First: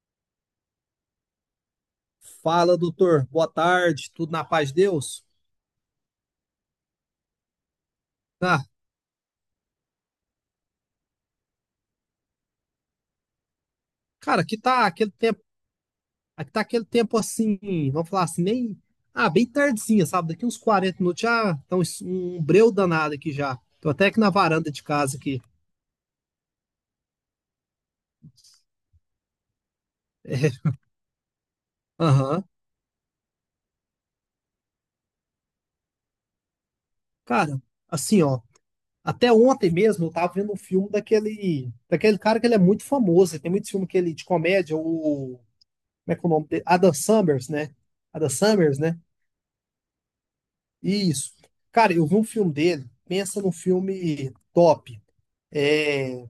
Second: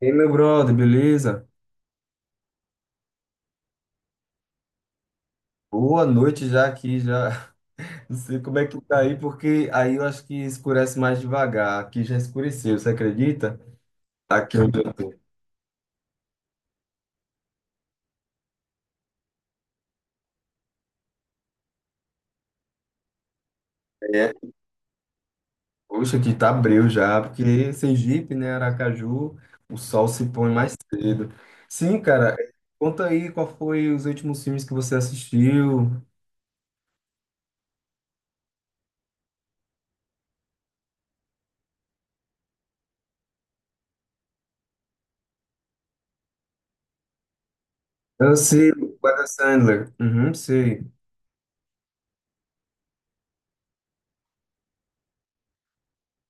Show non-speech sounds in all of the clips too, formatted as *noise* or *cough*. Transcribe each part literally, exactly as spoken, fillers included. Ei, meu brother, beleza? Fala, doutor. Boa tarde. Tudo na paz de Deus? Boa noite já aqui, já. *laughs* Não sei como Ah, é que tá aí, porque aí eu acho que escurece mais devagar. Aqui já escureceu, você acredita? cara, aqui Aqui onde tá eu aquele tô. tempo, aqui tá aquele tempo assim, vamos falar assim, nem, ah, bem tardezinha, sabe? Daqui uns quarenta minutos já tá um, um breu danado aqui já. Tô até aqui na É, varanda de casa aqui. poxa, aqui tá breu já, porque Sergipe, né, Aracaju, o sol se põe É. mais cedo. Sim, cara, Aham. conta aí qual foi os últimos filmes que você assistiu. Cara, assim, ó, até ontem mesmo eu tava vendo um filme daquele, daquele cara que ele é muito famoso, ele tem muito filme que ele de comédia, o, como é que é o nome dele? Adam Summers, né? Adam Eu sei, Summers, né? o Adam Sandler. Uhum, sei. Isso. Cara, eu vi um filme dele, pensa num filme top. É,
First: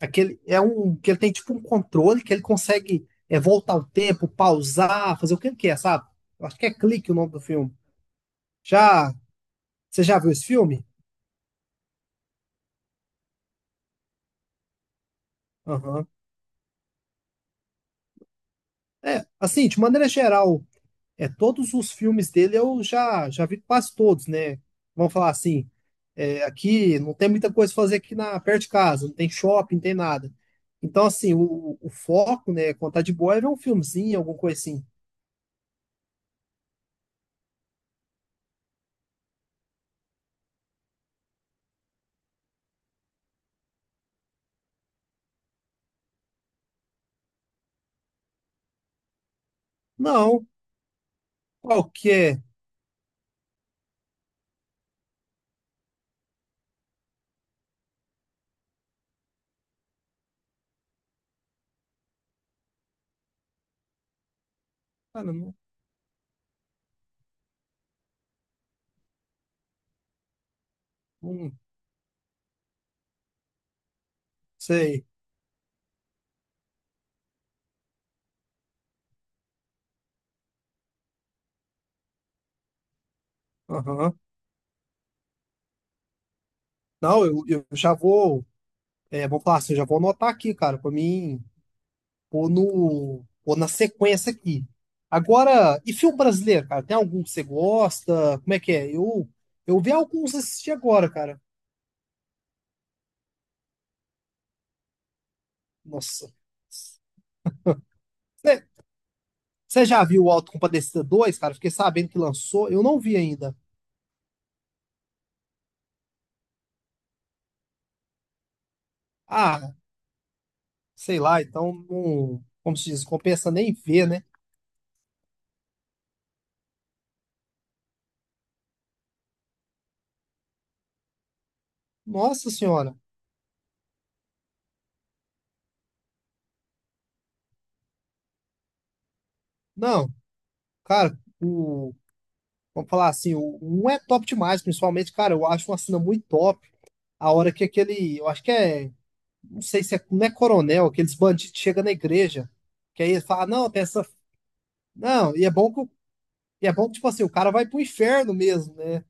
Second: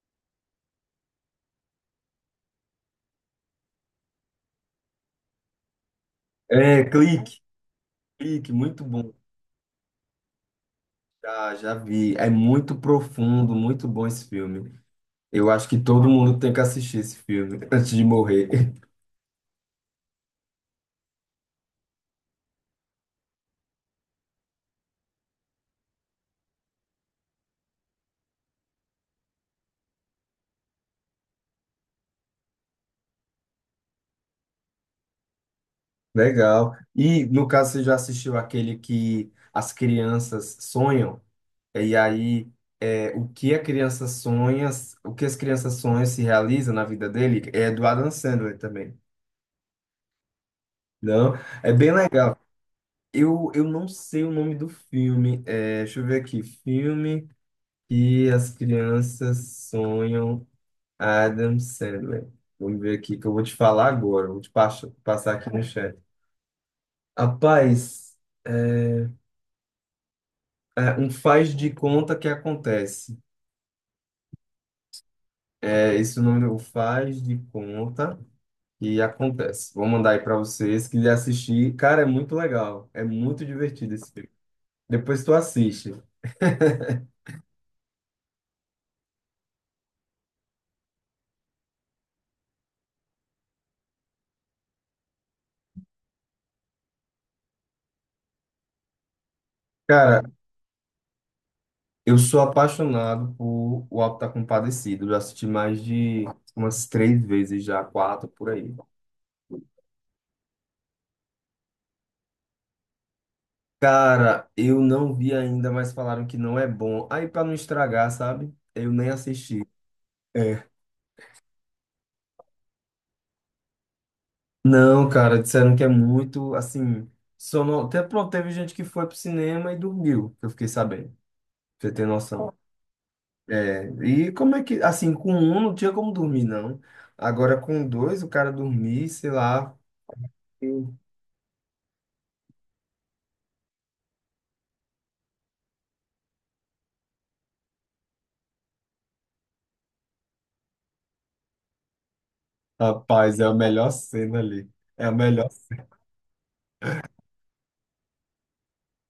aquele é um que ele tem tipo um controle que ele consegue é, voltar o tempo, pausar, fazer o que ele quer, sabe? Eu acho que é É, clique o nome do Clique, filme. Clique, muito bom. Já Você já viu esse filme? Já, já vi. É muito profundo, muito bom esse filme. Eu acho que Aham. todo mundo tem que assistir esse filme *laughs* antes de morrer. *laughs* É, assim, de maneira geral, é todos os filmes dele eu já já vi quase todos, né? Vamos falar assim, aqui, não tem muita coisa pra fazer aqui na perto de casa, não tem shopping, não tem nada. Então, assim, o, o foco, né, quando tá de boa, é ver um filmezinho, alguma coisa assim. Legal. E no caso, você já assistiu aquele que as crianças sonham? E aí, é, o que a criança sonha, o que as crianças sonham se realiza na vida dele? É do Adam Sandler também. Não, Não? É bem legal. qualquer. Eu, eu não sei o nome do filme. É, deixa eu ver aqui. Filme que as crianças sonham. Adam Sandler. Vamos ver aqui que eu vou te falar agora. Vou te pas- Cara, passar aqui não, no chat. Rapaz, é, é, um não faz de conta que acontece. sei. É esse o nome, o faz de conta que acontece. Vou mandar aí pra vocês que assistir. Cara, é muito legal. É muito divertido esse Aham. filme. Depois tu assiste. *laughs* Não, eu, eu já vou, é, vou falar assim, eu já vou anotar aqui, cara, pra mim pôr no, pôr na sequência aqui. Agora, e filme brasileiro, cara? Tem algum que você gosta? Como é que é? Eu, eu vi Cara, alguns assistir agora, cara. eu sou apaixonado por O Auto da Compadecida. Eu já assisti mais de Nossa. umas três vezes já, quatro por aí. Você já viu o Autocompadecida dois, cara? Fiquei sabendo que lançou, eu não vi ainda. Cara, eu não vi ainda, mas falaram que não é bom. Aí, pra não estragar, sabe? Eu nem assisti. Ah, É. sei lá, então, não, como se diz, compensa nem ver, né? Não, cara, disseram que é muito, assim, sono... Até, pronto, teve gente que foi pro cinema e dormiu, que eu fiquei sabendo, pra você ter Nossa noção. senhora. É, e como é que, assim, com um não tinha como dormir, não. Agora, com dois, o cara dormir, sei lá. Não, cara, o, vamos falar assim, o um é top demais, principalmente, cara, eu acho uma cena muito top. A hora que aquele, eu acho que é, não sei se é, não é coronel, aqueles bandidos chegam na igreja, que aí ele Rapaz, é fala, a não, tem melhor essa, cena ali. É a não, e melhor. é bom que, o- e é bom que, tipo assim, o cara vai pro inferno mesmo, né?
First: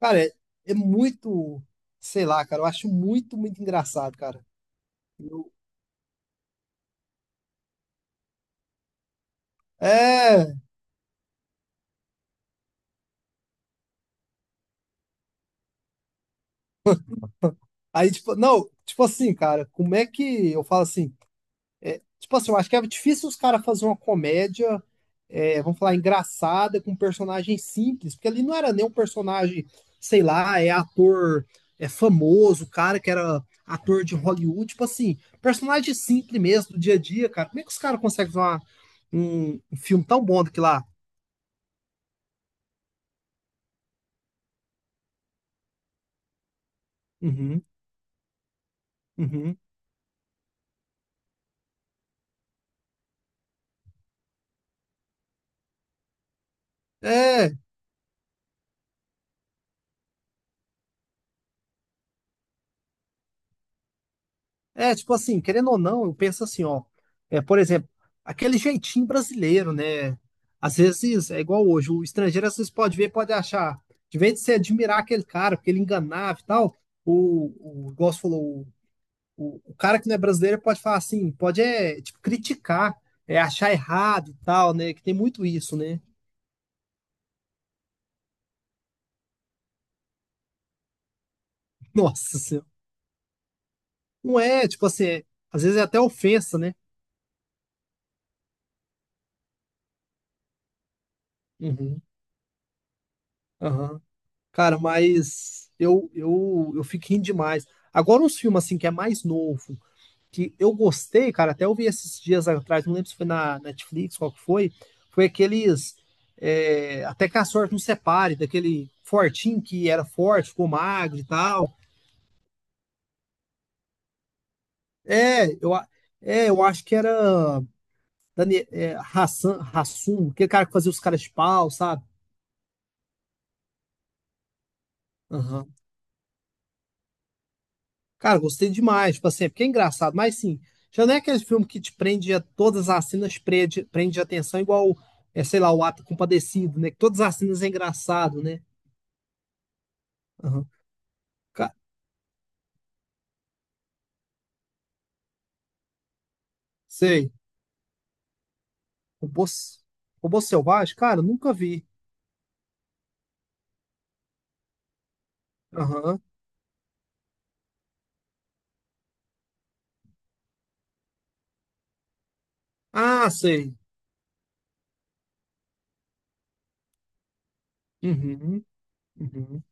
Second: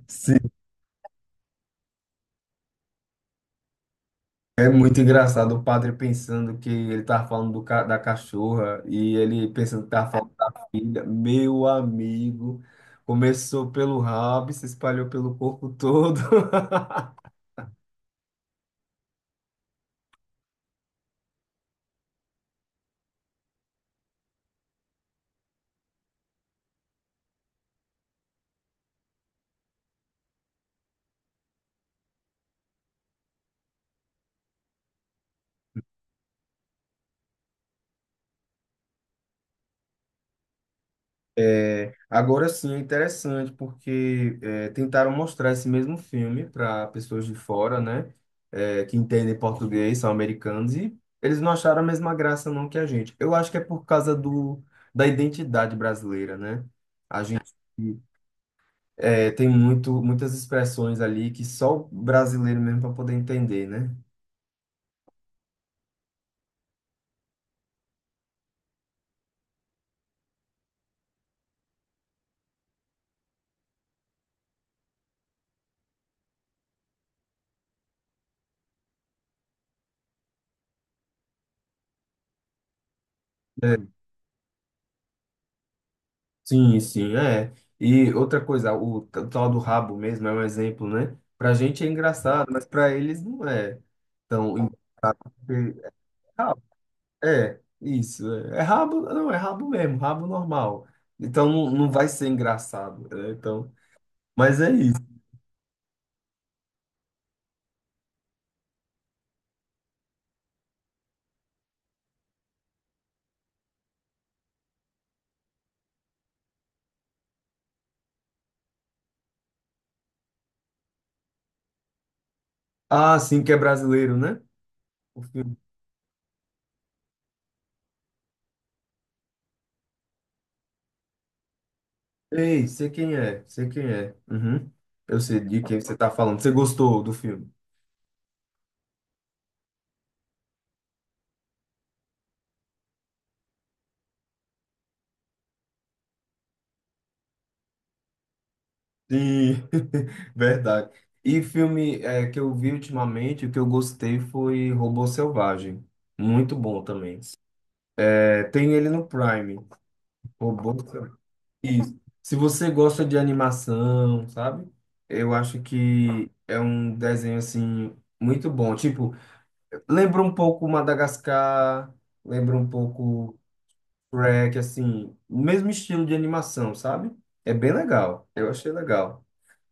Cara, é, é muito, sei lá, cara, eu acho muito, muito engraçado, cara. É muito engraçado o padre pensando que ele tava falando do ca- da cachorra e ele pensando que tava falando da É, filha. Meu amigo, começou pelo rabo e se espalhou pelo corpo todo. *laughs* aí, tipo, não, tipo assim, cara, como é que eu falo assim? Tipo assim, eu acho que é difícil os caras fazer uma comédia, é, vamos falar, engraçada, com um personagem simples, porque ali não era nem um personagem, sei lá, é ator, é famoso, cara que era ator de Hollywood, tipo assim, personagem simples mesmo, do dia a dia, cara. Como é que os caras conseguem fazer uma- um, um filme tão bom daquilo lá? Agora sim, é interessante porque é, tentaram mostrar esse mesmo filme para pessoas de Uhum, fora, né? É, que entendem uhum. português, são americanos, e eles não acharam a mesma graça não que a gente. Eu acho que é por causa do, da identidade brasileira, né? A gente É, é, tem muito, muitas expressões ali que só o brasileiro mesmo para poder entender, né? é, tipo assim, querendo ou não, eu penso assim, ó. É, por exemplo, aquele jeitinho brasileiro, né? Às vezes é igual hoje, o estrangeiro às vezes pode ver, pode achar. De vez de você admirar aquele cara, porque ele enganava e tal, o, o igual você falou, o, o cara que não é brasileiro pode falar assim, pode é, tipo, criticar, é achar É, errado e tal, né? Que tem muito isso, né? sim, sim, é. E outra coisa, o, t- o tal do rabo mesmo é um exemplo, né? Pra gente é *laughs* Nossa engraçado, mas Senhora. pra eles não é. Não Então, é, em- tipo assim, é- às vezes é até ofensa, rabo, né? é, isso. É, é rabo, não, é rabo mesmo, rabo normal. Então não, não Uhum. vai ser engraçado, né? Então, Aham. mas é Cara, isso. mas eu, eu, eu fico rindo demais. Agora, uns filmes assim que é mais novo, que eu gostei, cara, até eu vi esses dias atrás, não lembro se foi na Netflix, qual que foi, foi aqueles é, Até que a sorte nos separe, daquele fortinho que era forte, ficou magro e tal. Ah, sim, que é brasileiro, né? É, eu, a- é, eu acho que era Dani, é, Hassan, Hassum, aquele cara que fazia os caras de pau, sabe? Ei, sei quem é, sei quem é. Uhum. Eu sei de quem você tá falando. Você gostou do filme? Cara, gostei demais, tipo assim, é porque é engraçado, mas sim, já não é aquele filme que te prende a todas as cenas, prende, prende a atenção, igual, é, sei lá, o Ato Compadecido, né? Que todas as cenas é engraçado, né? Sim, *laughs* Aham. verdade. E Ca- filme é, que eu vi ultimamente, o que eu gostei foi Robô Selvagem. Muito bom também. Sei. É, tem ele no Robô, Prime. S- Robô Robô Selvagem? Selvagem. Cara, eu nunca vi. Isso. Se você gosta de animação, sabe? Eu acho Aham. que é um desenho assim muito bom. Tipo, lembra um pouco Madagascar, lembra um Ah, pouco sei. Shrek, assim, no mesmo estilo de animação, sabe? É bem legal. Eu Uhum, achei legal. uhum,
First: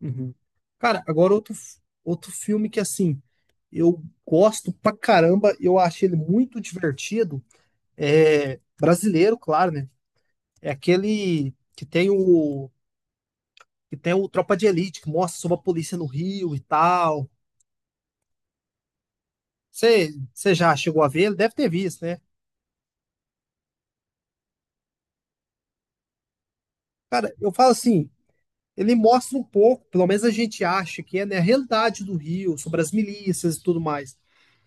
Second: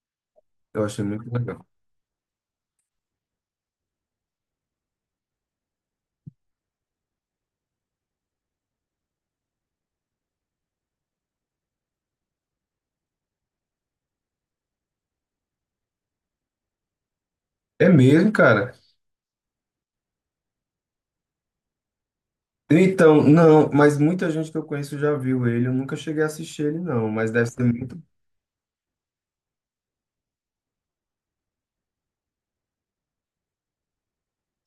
uhum. Eu Cara, achei muito agora outro, legal. f- outro filme que, assim, eu gosto pra caramba, eu achei ele muito divertido, é brasileiro, claro, né? É aquele que tem o que tem o Tropa de Elite, que mostra sobre a polícia no Rio e tal. É mesmo, cara? Você você já chegou a ver? Ele deve ter visto, né? Então, não, mas muita gente que eu conheço já viu ele. Eu nunca cheguei a assistir ele, não. Mas Cara, deve eu ser falo muito. assim, ele mostra um pouco, pelo menos a gente acha que é, né, a realidade do Rio, sobre as milícias e tudo mais.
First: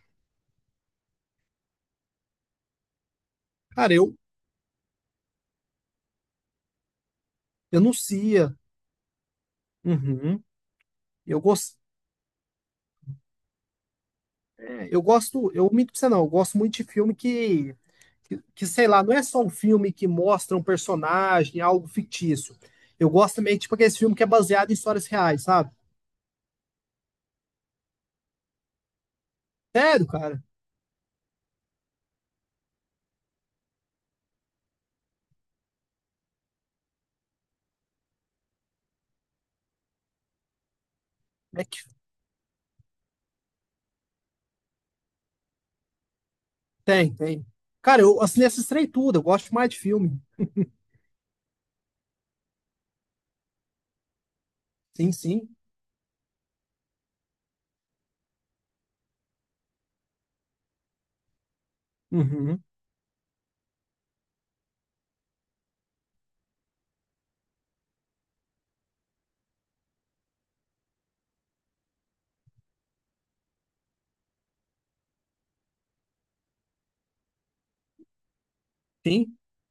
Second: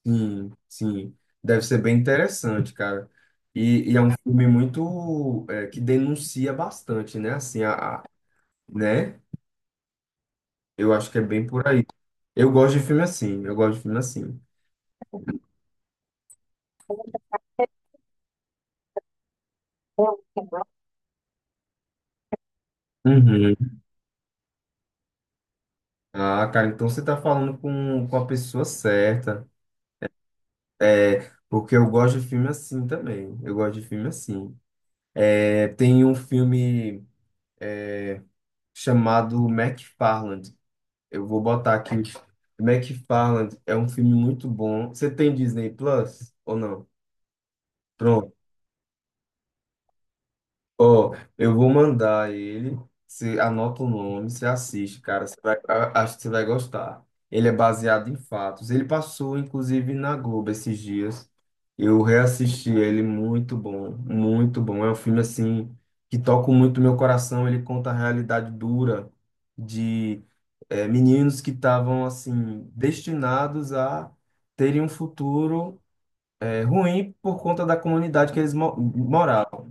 Sim, sim. Deve ser bem interessante, cara. E, Cara, e é um eu filme muito. É, que denuncia bastante, né? Assim, a, a- denuncia. né? Uhum. Eu acho que é Eu bem por gosto, aí. Eu gosto de filme assim. Eu gosto de filme assim. eu gosto, eu minto pra você não, eu gosto muito de filme que, que, que, sei lá, não é só um filme que mostra um personagem, algo fictício. Eu gosto Uhum. também, tipo, aquele filme que é baseado em histórias reais, sabe? Ah, cara, então você tá falando com, com a pessoa certa. Sério, cara? É, porque eu gosto de filme assim também. Eu gosto de filme assim. É, tem um filme é, chamado McFarland. Eu vou É botar que aqui. McFarland é um filme muito bom. Você tem Disney Plus ou não? tem, tem. Cara, eu assinei essas três tudo. Eu gosto mais de filme. Ó, eu vou mandar ele. Você anota o nome, você assiste, Sim, cara. Você sim. vai, a- acho que você vai gostar. Ele é baseado em fatos. Ele passou, inclusive, na Globo esses dias. Eu Uhum. reassisti ele, muito bom, muito bom. É um filme, assim, que toca muito meu coração. Ele conta a realidade dura de eh, meninos que estavam, assim, destinados a terem um futuro eh, ruim por conta da comunidade que eles mo Sim. moravam.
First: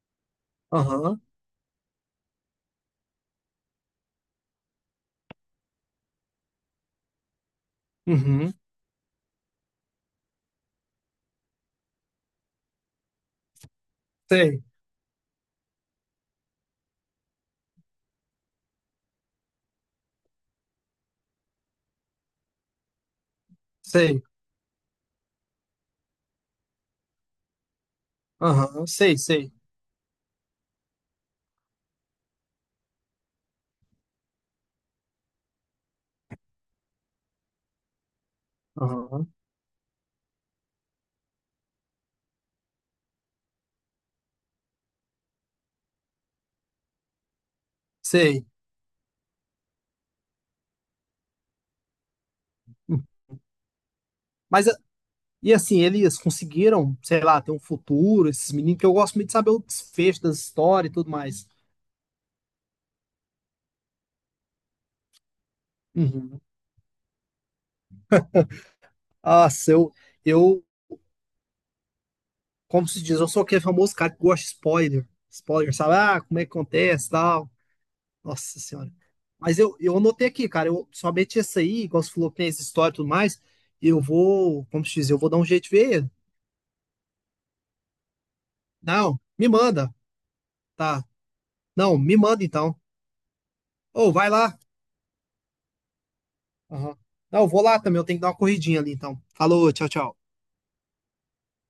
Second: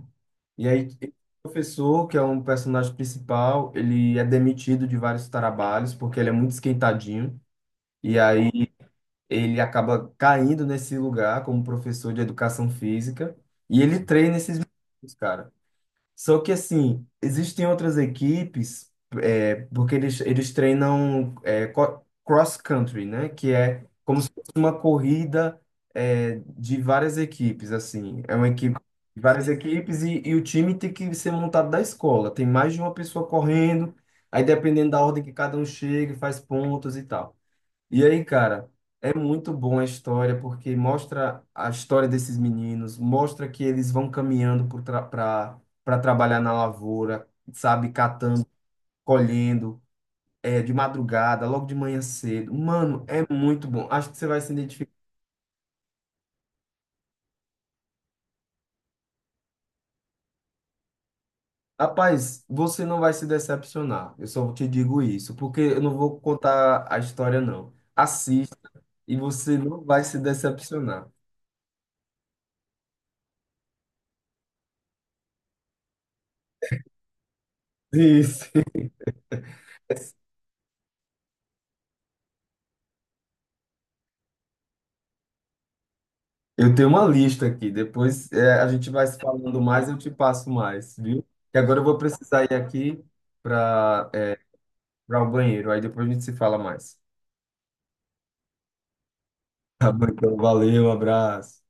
E aí, esse Aham. professor, que é um personagem principal, ele é demitido de vários trabalhos porque ele é muito esquentadinho. E aí Uhum. ele acaba caindo nesse lugar como professor de educação física. E ele treina esses Sei, meninos, cara. Só que assim, existem outras equipes, é, porque eles, eles treinam é, co- cross-country, né? Que é como sei. se fosse uma corrida é, de várias equipes, assim. É uma equipe Aham. Sei, várias sei. equipes e, e o time tem que ser montado da escola. Tem mais de uma pessoa correndo, aí dependendo da ordem que cada um chega, faz pontos e tal. E aí, cara, é Aham. muito bom a história porque mostra a história desses meninos, mostra que eles vão caminhando para trabalhar na lavoura, sabe, catando, Sei. colhendo, é, de madrugada, logo de manhã cedo. Mano, Hum. é muito bom. Acho que você vai se Mas, a- identificar. e assim, eles conseguiram, sei lá, ter um futuro, esses meninos, que eu gosto muito de saber o desfecho das histórias e tudo mais. Rapaz, você não vai se decepcionar. Eu só te digo isso, porque eu não vou Uhum. contar a história, não. Assista e Ah, você não eu, vai se eu, decepcionar. como se diz, eu sou aquele famoso cara que gosta de spoiler. Spoiler, sabe? Ah, como é que acontece, tal. Isso. Nossa senhora. Mas eu, eu anotei *laughs* aqui, cara. Eu somente essa aí, igual você falou que tem essa história e tudo mais. Eu vou, como se diz, eu vou dar um jeito de ver. Eu tenho uma lista aqui. Depois é, a gente vai se Não, me falando mais, manda. eu te passo mais, Tá. viu? Que agora eu vou Não, me precisar manda ir então. aqui para Ou vai lá. para o banheiro. Aí depois a gente se fala Aham. mais. Não, eu vou lá também. Eu tenho que dar uma corridinha ali então. Falou, tchau, Tá bom, tchau. então, valeu, abraço.